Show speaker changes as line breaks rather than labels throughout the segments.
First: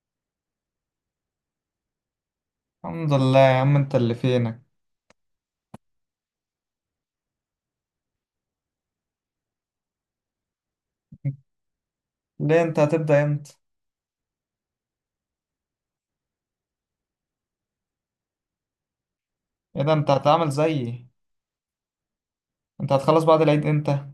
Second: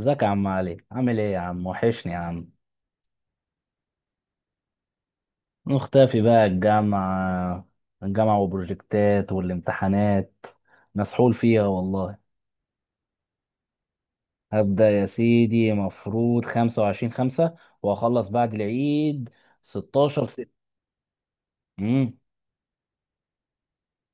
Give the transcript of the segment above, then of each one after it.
ازيك يا عم علي؟ عامل ايه يا عم؟ وحشني يا عم.
الحمد لله يا عم، انت اللي فينك.
مختفي بقى. الجامعة وبروجكتات والامتحانات، مسحول فيها والله.
ليه؟ انت هتبدأ امتى؟
هبدأ يا سيدي، مفروض خمسة وعشرين خمسة وأخلص بعد العيد،
ايه ده، انت
ستاشر
هتعمل
ستة.
زيي؟
امم.
انت هتخلص بعد العيد امتى؟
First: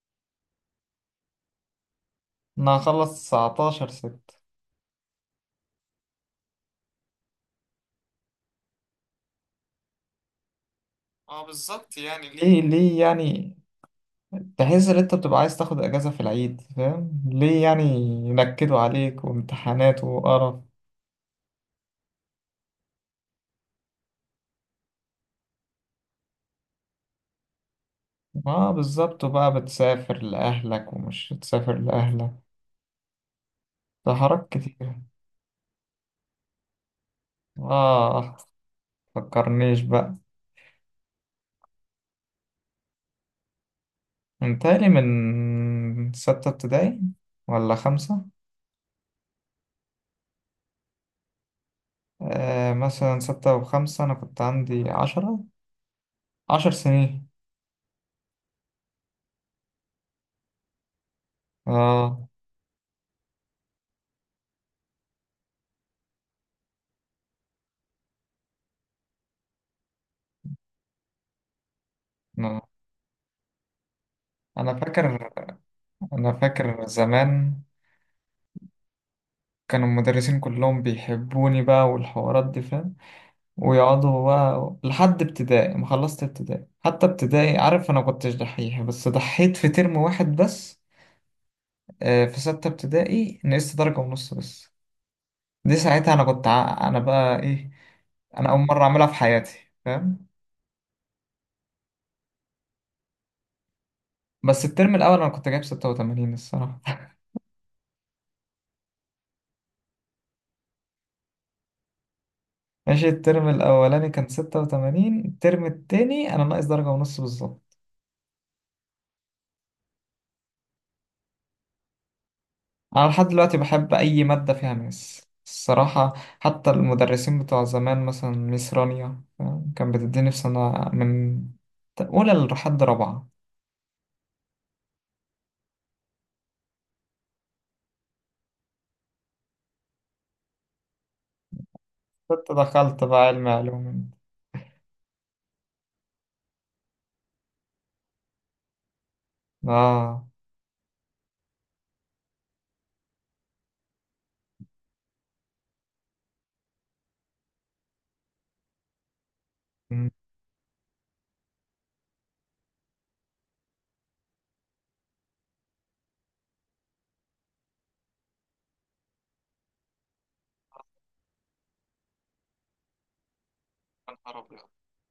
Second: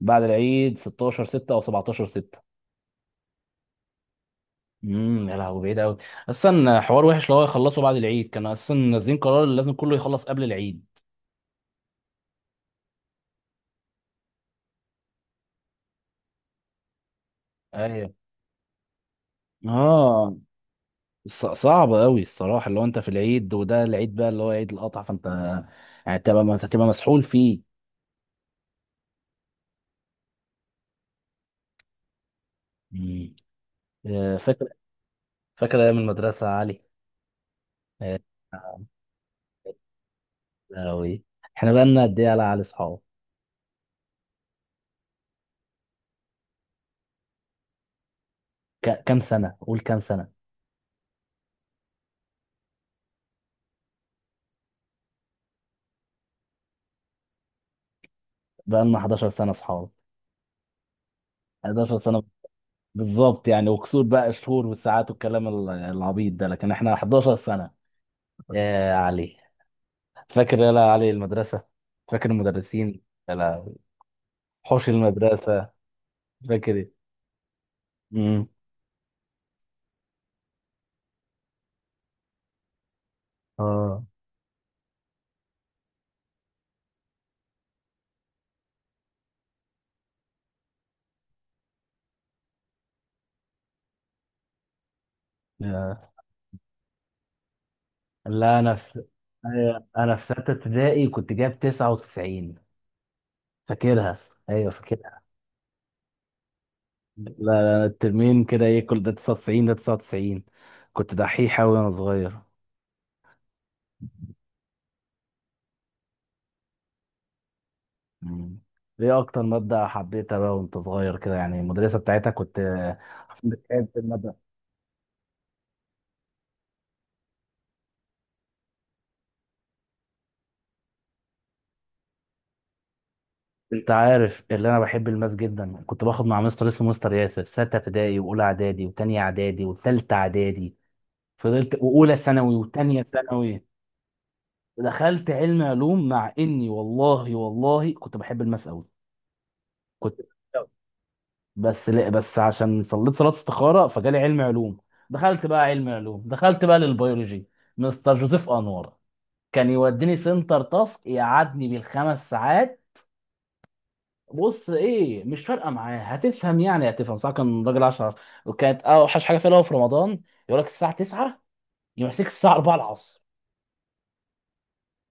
بعد العيد ستاشر ستة أو سبعتاشر ستة.
انا هخلص 19 ستة.
يا لهوي، بعيد أوي. أصلا حوار وحش، لو هو يخلصوا بعد العيد، كانوا أصلا نازلين قرار اللي لازم كله يخلص قبل العيد.
اه بالظبط. يعني ليه يعني؟ تحس ان انت بتبقى عايز تاخد اجازة في العيد، فاهم؟ ليه يعني
ايوه.
ينكدوا عليك وامتحانات
اه.
وقرف.
صعب قوي الصراحه، اللي هو انت في العيد وده العيد بقى اللي هو عيد القطع، فانت يعني تبقى ما تبقى مسحول فيه.
اه بالظبط، وبقى بتسافر لأهلك ومش تسافر لأهلك.
مم.
ده
آه،
حركات
فاكر
كتير.
فاكر ايام المدرسه يا علي. آه.
اه فكرنيش بقى.
أوي. احنا بقى لنا قد ايه على علي اصحاب؟
انتهي من ستة ابتدائي ولا خمسة؟
كام سنه؟ قول كام سنه.
آه مثلا ستة وخمسة، أنا كنت عندي 10، 10 سنين.
بقى لنا 11 سنه اصحاب، 11 سنه.
آه.
بالظبط يعني، وكسور بقى الشهور والساعات والكلام العبيط ده، لكن احنا 11 سنه يا علي. فاكر يا علي المدرسه؟ فاكر
آه.
المدرسين؟ يا لهوي.
أنا
حوش
فاكر.
المدرسه.
أنا
فاكر
فاكر
إيه؟
زمان
مم.
كانوا المدرسين كلهم بيحبوني بقى والحوارات دي، فاهم؟
اه.
ويقعدوا بقى لحد ابتدائي ما خلصت ابتدائي، حتى ابتدائي، عارف، أنا كنتش دحيح بس ضحيت في ترم واحد بس. آه في ستة ابتدائي نقصت درجة ونص بس. دي
يا.
ساعتها أنا كنت أنا بقى إيه؟ أنا أول
لا انا
مرة
في...
أعملها في حياتي،
أيوة، انا في
فاهم.
ستة ابتدائي كنت جايب 99. فاكرها.
بس
ايوه
الترم الأول
فاكرها.
أنا كنت جايب 86 الصراحة.
لا لا، الترمين كده ايه، كل ده 99، ده 99. كنت دحيح اوي وانا صغير.
ماشي. الترم الأولاني كان 86، الترم التاني أنا ناقص درجة ونص بالظبط.
مم. ايه اكتر مادة حبيتها بقى وانت صغير كده، يعني المدرسة بتاعتها كنت...
أنا لحد
عشان
دلوقتي
بتحب
بحب أي
المادة.
مادة فيها ماس الصراحة. حتى المدرسين بتوع زمان مثلا ميس رانيا، فاهم؟ كان بتديني في سنة من أولى لحد رابعة.
انت عارف اللي انا بحب الماس جدا، كنت باخد مع مستر اسمه مستر ياسر ستة ابتدائي واولى اعدادي وتانية اعدادي وتالتة اعدادي. فضلت واولى
كنت
ثانوي وتانية
دخلت بقى علم
ثانوي.
علوم.
دخلت علم علوم مع اني والله والله كنت بحب الماس قوي. كنت...
آه.
بس لا بس عشان صليت صلاة استخارة فجالي علم علوم. دخلت بقى علم علوم، دخلت بقى للبيولوجي. مستر جوزيف انور. كان
يا
يوديني سنتر تاسك، يقعدني بالخمس ساعات. بص ايه، مش فارقه معاه، هتفهم يعني هتفهم صح. كان راجل 10. وكانت اوحش حاجه فيها اللي هو في رمضان، يقول لك الساعه 9 يمسك الساعه 4 العصر.
نهار أبيض.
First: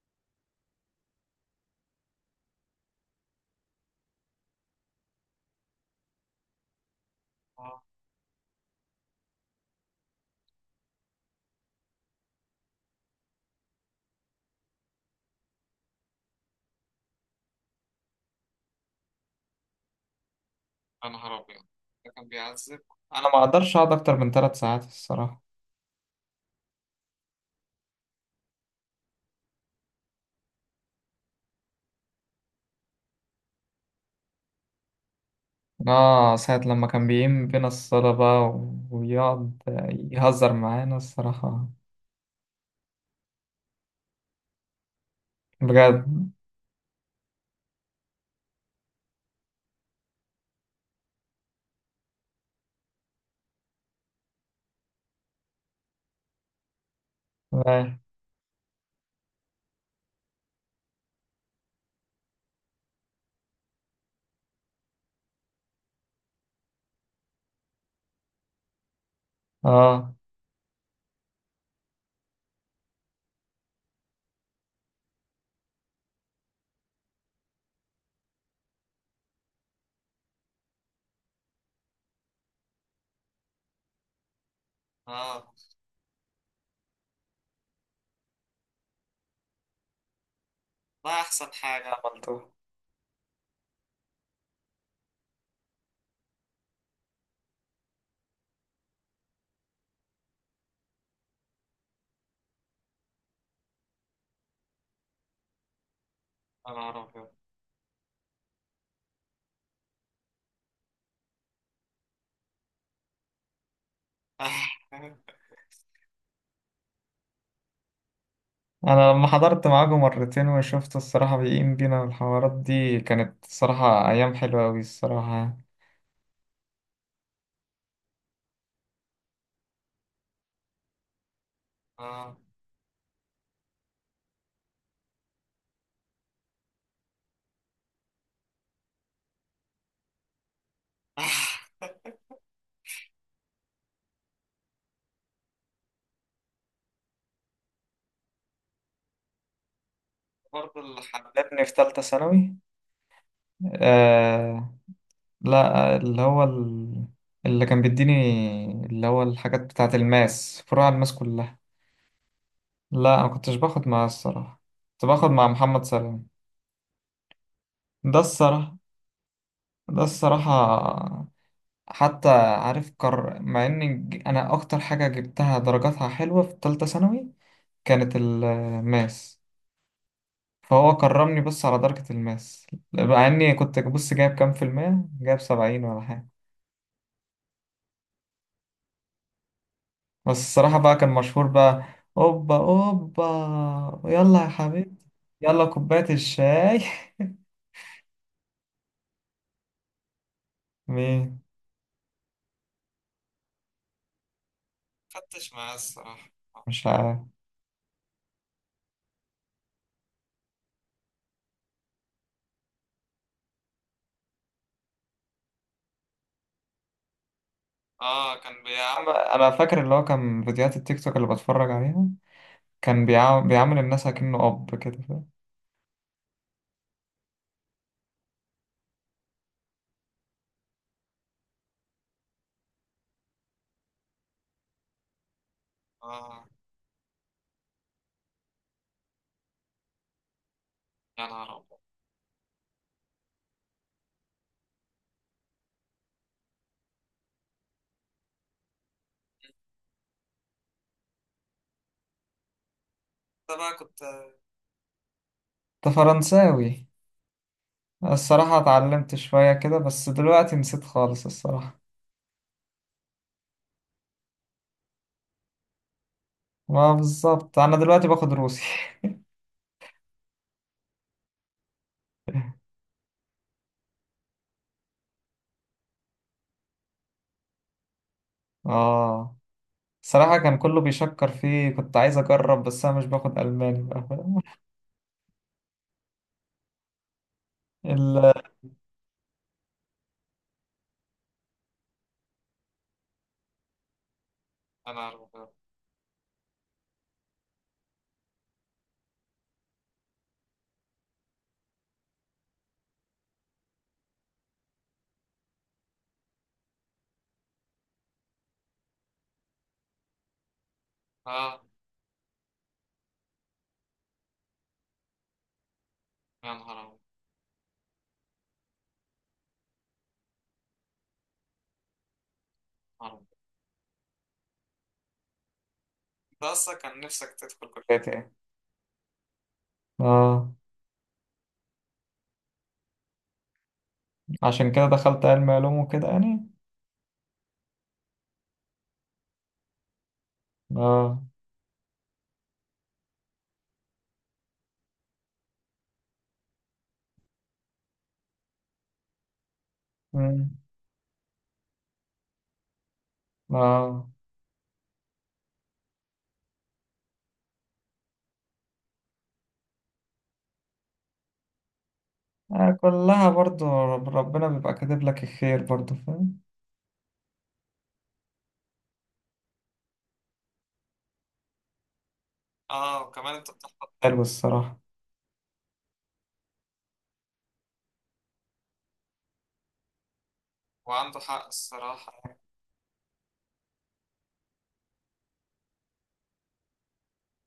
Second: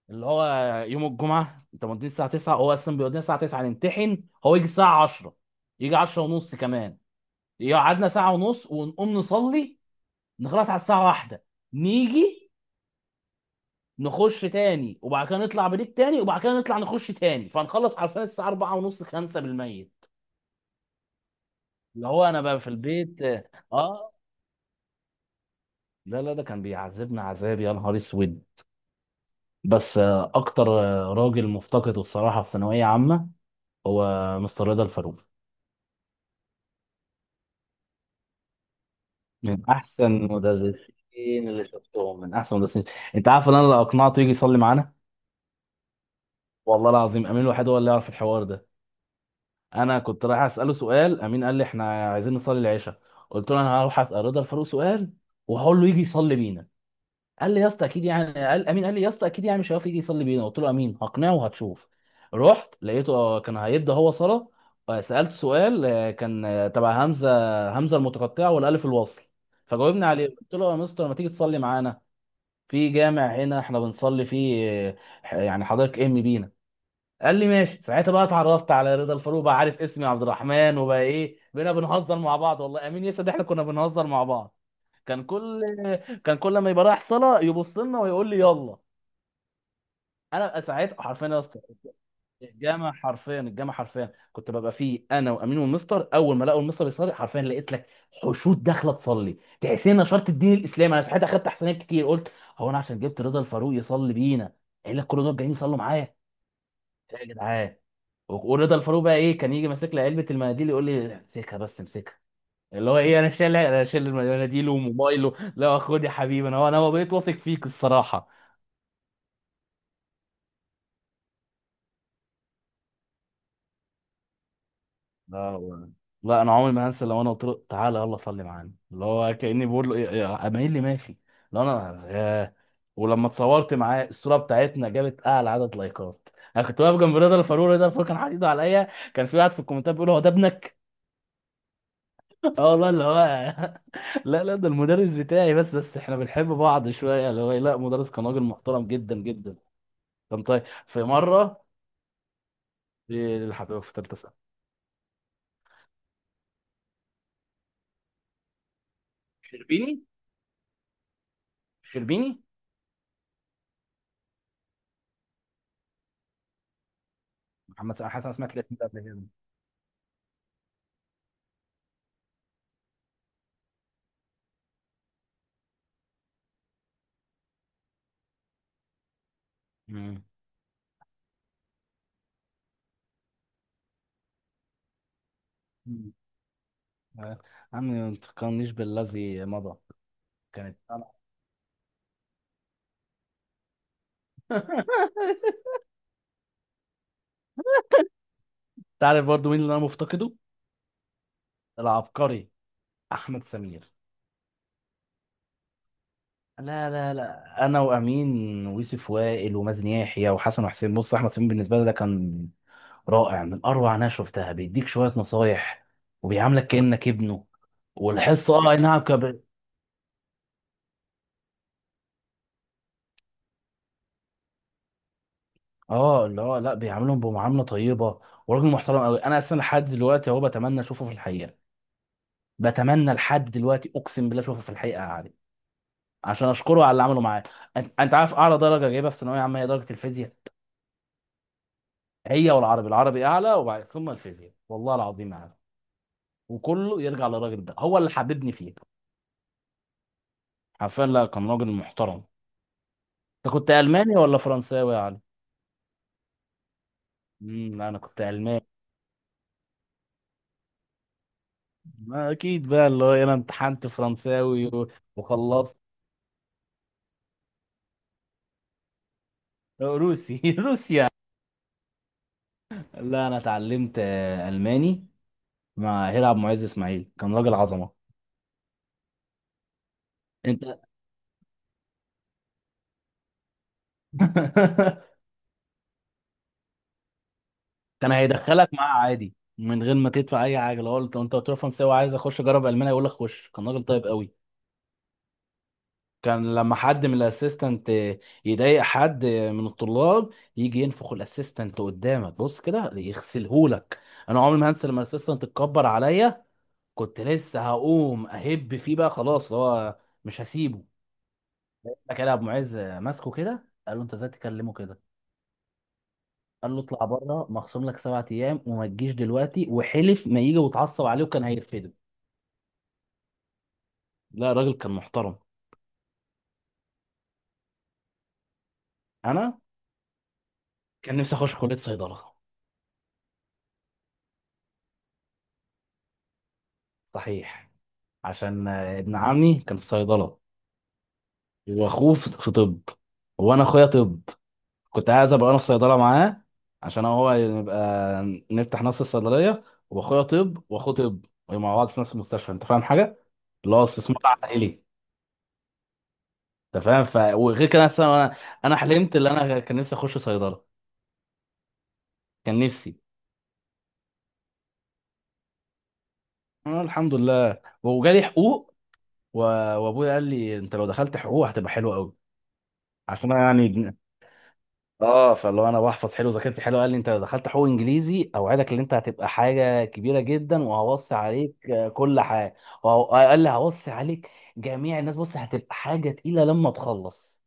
اللي هو يوم الجمعه انت موديني الساعه 9، هو اصلا بيودينا الساعه 9 نمتحن، هو يجي الساعه 10، يجي 10 ونص كمان.
آه،
يقعدنا ساعه ونص ونقوم نصلي، نخلص على الساعه 1. نيجي نخش تاني، وبعد كده نطلع بريك تاني، وبعد كده نطلع نخش تاني، فنخلص عارفين الساعه 4 ونص 5 بالميت.
يا نهار أبيض.
اللي
ده
هو
كان
انا بقى في
بيعذب. أنا
البيت.
ما أقدرش أقعد
اه.
أكتر من 3 ساعات الصراحة.
لا لا، ده كان بيعذبنا عذاب يا نهار اسود. بس اكتر راجل مفتقده الصراحه في ثانويه عامه هو مستر رضا الفاروق.
اه ساعة لما كان بيقيم بينا الصلاة بقى ويقعد
من احسن
يهزر معانا
مدرسين اللي
الصراحة
شفتهم، من احسن مدرسين. انت عارف ان انا لو اقنعته يجي يصلي معانا،
بجد.
والله العظيم امين الوحيد هو اللي يعرف الحوار ده. انا كنت رايح اساله سؤال، امين قال لي احنا عايزين نصلي العشاء. قلت له انا هروح اسال رضا الفاروق سؤال، وهقول له يجي يصلي بينا. قال لي يا اسطى
اه.
اكيد يعني، قال امين قال لي يا اسطى اكيد يعني مش هيعرف يجي يصلي بينا. قلت له امين هقنعه وهتشوف. رحت لقيته، كان هيبدا هو صلاه. سالته سؤال، كان تبع همزه، همزه المتقطعه والالف الوصل. فجاوبني
آه.
عليه، قلت له يا مستر، ما تيجي تصلي معانا في جامع هنا احنا بنصلي فيه، يعني حضرتك امي بينا. قال لي ماشي. ساعتها بقى اتعرفت على رضا الفاروق، بقى عارف اسمي عبد الرحمن، وبقى ايه، بقينا بنهزر مع بعض، والله امين يشهد احنا كنا بنهزر مع بعض. كان
اه
كل كان كل ما يبقى رايح صلاه يبص لنا ويقول لي يلا. انا بقى ساعتها
ده
حرفيا يا
احسن
اسطى...
حاجة عملتوها.
الجامعة حرفيا الجامعة حرفيا، كنت ببقى فيه انا وامين والمستر، اول ما لقوا المستر يصلي، حرفيا لقيت لك حشود داخله تصلي، تحسين نشرت الدين الاسلامي. انا صحيت اخدت احسانات كتير، قلت هو انا عشان جبت رضا الفاروق يصلي بينا قال لك كل دول جايين يصلوا معايا؟
يا نهار
يا
ابيض.
جدعان. ورضا الفاروق بقى ايه، كان يجي ماسك لي علبه المناديل، يقول لي امسكها بس امسكها. اللي هو ايه، انا شايل المناديل وموبايله، لا خد يا حبيبي، انا هو انا بقيت واثق فيك الصراحه.
انا لما حضرت معاكم مرتين وشفت الصراحة بيقيم بينا الحوارات دي، كانت الصراحة ايام حلوة اوي
لا
الصراحة.
والله. لا انا عمري ما هنسى، لو انا قلت له تعالى يلا صلي معانا اللي هو كاني بقول له إيه، اميل لي ماشي. لو انا،
اه.
ياه. ولما اتصورت معاه الصوره بتاعتنا، جابت اعلى عدد لايكات. انا كنت واقف جنب رضا الفاروق، رضا الفاروق كان حاطط ايده عليا. كان في واحد في الكومنتات بيقول هو ده ابنك؟ اه والله اللي هو... لا لا، ده المدرس بتاعي، بس احنا بنحب بعض شويه، اللي هو إيه، لا، مدرس كان راجل محترم جدا جدا. كان طيب
برضه
في
الحد
مره.
ابني في تالتة ثانوي.
في الحبيب في ثالثه ثانوي.
لا، اللي هو اللي كان بيديني، اللي هو الحاجات بتاعة
شربيني،
الماس، فروع الماس كلها.
شربيني.
لا أنا مكنتش باخد معاه الصراحة، كنت باخد مع محمد سلام.
محمد
ده
حسن، سمعت الاسم
الصراحة.
ده قبل كده.
ده الصراحة. حتى عارف، مع إن أنا أكتر حاجة جبتها درجاتها حلوة في تالتة ثانوي كانت الماس.
مم.
فهو كرمني بس على درجة الماس، مع إني كنت بص جايب كام في المية، جايب 70 ولا
مم.
حاجة.
آه. عمي ما تفكرنيش بالذي مضى.
بس الصراحة
كانت
بقى كان
طبعا.
مشهور بقى. أوبا أوبا، يلا يا حبيبي، يلا كوباية الشاي.
تعرف برضو مين اللي انا مفتقده؟
مين؟
العبقري، احمد سمير.
فتش معاه الصراحة. مش
لا لا
عارف.
لا، انا وامين ويوسف وائل ومازن يحيى وحسن وحسين. بص، احمد سمير بالنسبه لي ده كان رائع، من اروع ناس شفتها، بيديك شويه نصايح وبيعاملك كانك ابنه.
اه
والحصه
كان
اه أي نعم،
بيعمل، انا فاكر اللي هو كان فيديوهات التيك توك اللي بتفرج عليها، كان بيعمل الناس اكنه اب كده، فاهم.
اه اللي هو لا، بيعاملهم بمعامله طيبه، وراجل محترم قوي. انا اصلا لحد دلوقتي اهو بتمنى اشوفه في الحقيقه، بتمنى لحد دلوقتي، اقسم بالله، اشوفه في الحقيقه يا علي،
اه
عشان اشكره على اللي عمله معايا. انت عارف اعلى درجه جايبها في ثانويه عامه هي درجه الفيزياء؟
يا نهار ابيض.
هي والعربي، العربي اعلى، وبعد ثم الفيزياء، والله العظيم اعلى. وكله يرجع للراجل ده، هو اللي حببني فيه. حرفيا، لا كان راجل محترم. انت
انت
كنت
بقى كنت،
الماني ولا فرنساوي يا علي؟
انت فرنساوي.
لا انا كنت
الصراحة
الماني.
اتعلمت شوية كده بس دلوقتي نسيت خالص الصراحة.
ما اكيد بقى، اللي هو انا امتحنت فرنساوي وخلصت.
ما بالظبط، انا دلوقتي باخد روسي.
روسي روسيا. لا انا اتعلمت الماني مع هيرعب معز اسماعيل، كان راجل عظمه.
اه صراحة كان
انت...
كله بيشكر فيه، كنت عايز أجرب بس أنا مش باخد ألماني بقى، فاهم.
كان
ال-
هيدخلك معاه عادي من غير ما تدفع اي حاجه، لو قلت، انت قلت له فرنساوي وعايز اخش اجرب المانيا، يقول لك خش، كان راجل طيب قوي.
انا أبيض.
كان لما حد من الاسيستنت يضايق حد من الطلاب، يجي ينفخ الاسيستنت قدامك، بص كده يغسلهولك. انا عمري ما هنسى لما الاسيستنت اتكبر عليا، كنت لسه هقوم اهب فيه بقى، خلاص هو مش هسيبه.
اه
كده ابو معز ماسكه كده، قال له انت ازاي تكلمه كده؟
يا
قال له
نهار أبيض.
اطلع بره، مخصوم لك سبعة ايام وما تجيش دلوقتي، وحلف ما يجي، وتعصب عليه، وكان هيرفده.
نهار أبيض.
لا راجل كان محترم.
انت اصلا كان نفسك تدخل كلية ايه؟
انا
آه.
كان نفسي اخش كليه صيدله.
عشان كده دخلت علم علوم وكده يعني.
صحيح، عشان ابن عمي كان في صيدله،
آه.
واخوه في طب، وانا اخويا طب، كنت عايز ابقى انا في صيدله معاه، عشان هو يبقى نفتح نفس الصيدليه، واخويا
مم.
طب واخوه طب ومع بعض في نفس المستشفى، انت فاهم حاجه؟ اللي هو
آه.
استثمار عائلي. انت فاهم؟ ف وغير كده أصلاً انا... انا حلمت اللي انا كان نفسي اخش صيدله، كان
آه،
نفسي.
كلها برضو، ربنا بيبقى كاتب لك الخير برضو، فاهم.
أنا الحمد لله وجالي حقوق. و... وابويا قال لي انت لو دخلت حقوق هتبقى حلوه قوي،
اه
عشان
وكمان
انا
انت بتحفظ حلو
يعني...
حلو الصراحة.
اه، فاللي هو انا بحفظ حلو وذاكرتي حلو. قال لي انت لو دخلت حقوق انجليزي اوعدك ان انت هتبقى حاجه كبيره جدا، وهوصي
وعنده حق
عليك كل
الصراحة.
حاجه. قال لي هوصي عليك جميع الناس، بص هتبقى حاجه تقيله لما تخلص.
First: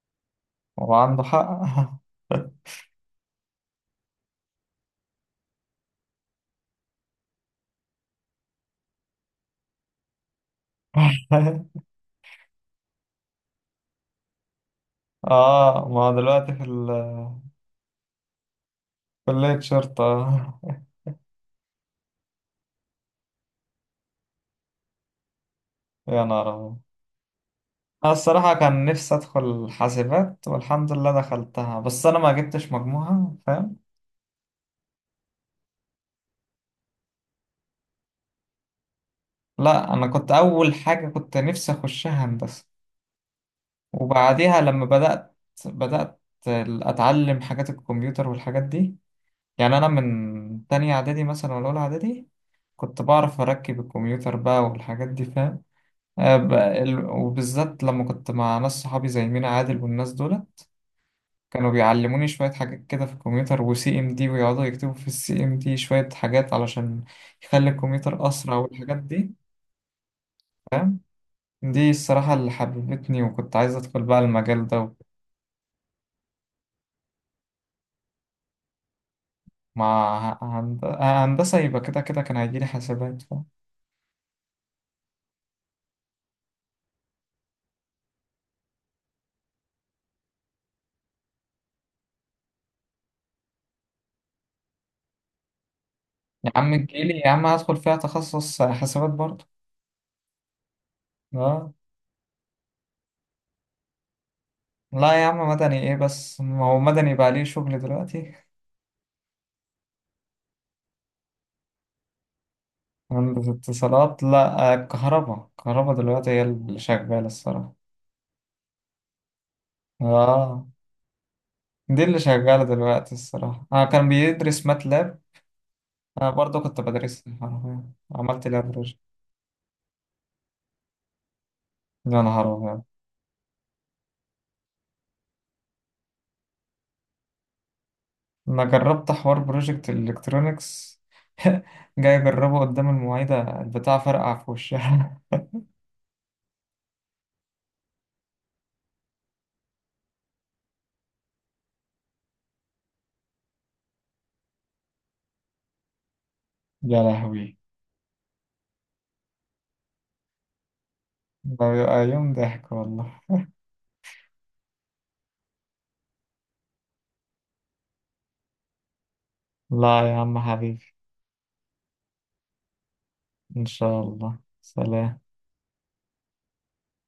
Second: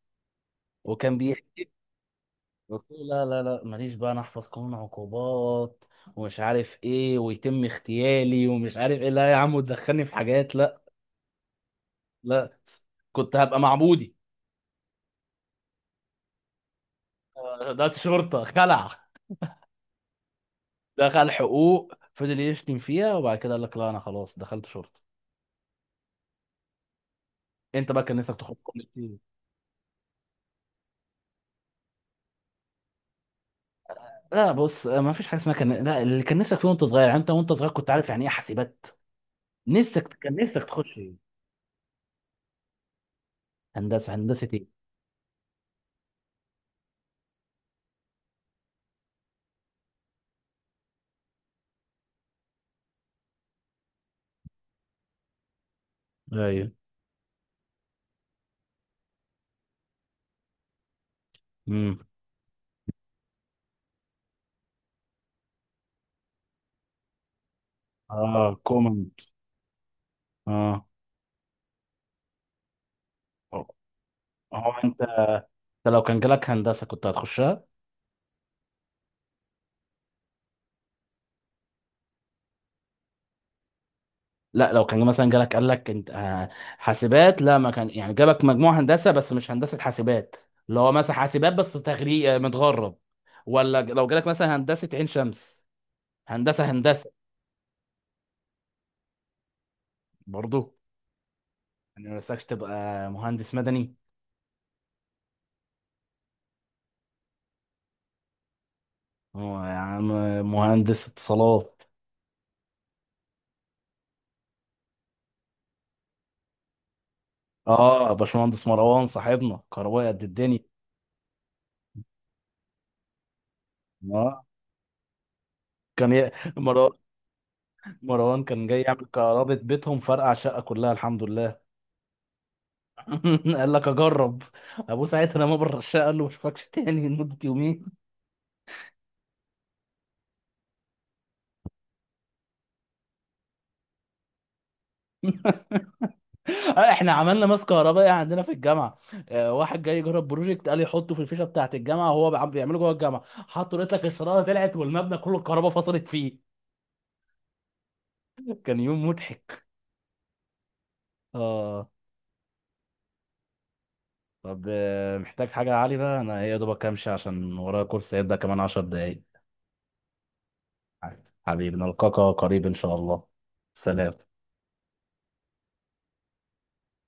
هو
وكان
عنده حق.
بيحكي. قلت له لا لا لا، ماليش بقى انا احفظ قانون عقوبات ومش عارف ايه ويتم اغتيالي ومش عارف ايه، لا يا عم، وتدخلني في حاجات، لا. لا، كنت هبقى معبودي.
آه ما هو دلوقتي في
ده شرطه خلع.
كلية شرطة.
دخل حقوق فضل يشتم فيها وبعد كده قال لك لا انا خلاص دخلت شرطه.
يا نهار أبيض.
انت بقى
أنا
كان نفسك
الصراحة
تخرج
كان
كليه
نفسي
ايه؟
أدخل حاسبات، والحمد لله دخلتها بس أنا ما جبتش مجموعة، فاهم.
لا بص، ما فيش حاجه اسمها كان، لا اللي كان نفسك فيه وانت صغير، يعني انت وانت صغير كنت عارف يعني ايه حاسبات؟
لا أنا
نفسك
كنت
كان نفسك
أول
تخش
حاجة
ايه؟
كنت نفسي أخشها هندسة.
هندسه، هندسه
وبعديها
ايه؟
لما بدأت أتعلم حاجات الكمبيوتر والحاجات دي. يعني أنا من تانية إعدادي مثلا ولا أولى إعدادي كنت بعرف أركب الكمبيوتر بقى والحاجات دي، فاهم. آه،
ايوه.
وبالذات لما كنت مع ناس صحابي زي مينا عادل والناس دول، كانوا
امم.
بيعلموني شوية حاجات كده في الكمبيوتر وسي ام دي، ويقعدوا يكتبوا في السي ام دي شوية حاجات علشان يخلي الكمبيوتر أسرع
اه
والحاجات
كومنت.
دي،
اه.
فاهم. دي الصراحة اللي حببتني، وكنت عايز أدخل بقى المجال
هو
ده.
انت، انت لو كان جالك هندسه كنت هتخشها؟
مع هندسة يبقى كده كده كان هيجيلي حسابات، فاهم.
لا لو كان مثلا جالك قال لك انت حاسبات، لا، ما كان يعني جابك مجموع هندسه بس مش هندسه حاسبات، اللي هو مثلا حاسبات بس تغريق متغرب، ولا لو جالك مثلا هندسه عين شمس،
يا
هندسه
عم
هندسه.
تجيلي يا عم هدخل فيها تخصص حسابات برضه.
برضه.
اه
يعني ما نفسكش تبقى مهندس مدني؟
لا يا عم، مدني ايه بس، ما هو مدني بقى ليه شغل دلوقتي.
هو يا عم، مهندس اتصالات.
هندسة اتصالات لا، آه، كهربا كهربا دلوقتي هي اللي شغالة الصراحة.
اه باشمهندس مروان صاحبنا كهربائي قد الدنيا.
اه دي اللي شغالة دلوقتي الصراحة. أنا كان
اه.
بيدرس ماتلاب.
كان
أنا
ي...
برضه كنت
مروان
بدرسها حرفيا،
مروان
عملت لها
كان جاي يعمل
بروجكت.
كهرباء بيتهم، فرقع شقه كلها الحمد لله.
يا نهار أبيض.
قال لك اجرب. ابوه ساعتها لما بره الشقه قال له ما اشوفكش تاني لمده يومين.
أنا جربت حوار بروجكت الإلكترونيكس. جاي أجربه قدام المعيدة البتاع، فرقع في وشها.
احنا عملنا ماس كهربائي عندنا في الجامعه، واحد جاي يجرب بروجكت، قال يحطه في الفيشه بتاعه الجامعه وهو بيعمله جوه الجامعه، حطه لقيت لك الشراره طلعت والمبنى كله الكهرباء فصلت فيه.
يا لهوي
كان يوم مضحك.
ده
اه.
بيبقى يوم ضحك والله.
طب محتاج حاجه يا علي؟ بقى انا يا دوبك امشي عشان ورايا كورس هيبدا كمان 10 دقايق.
لا يا عم حبيبي.
حبيبي نلقاك قريب ان شاء الله.
إن شاء
سلام.
الله، سلام.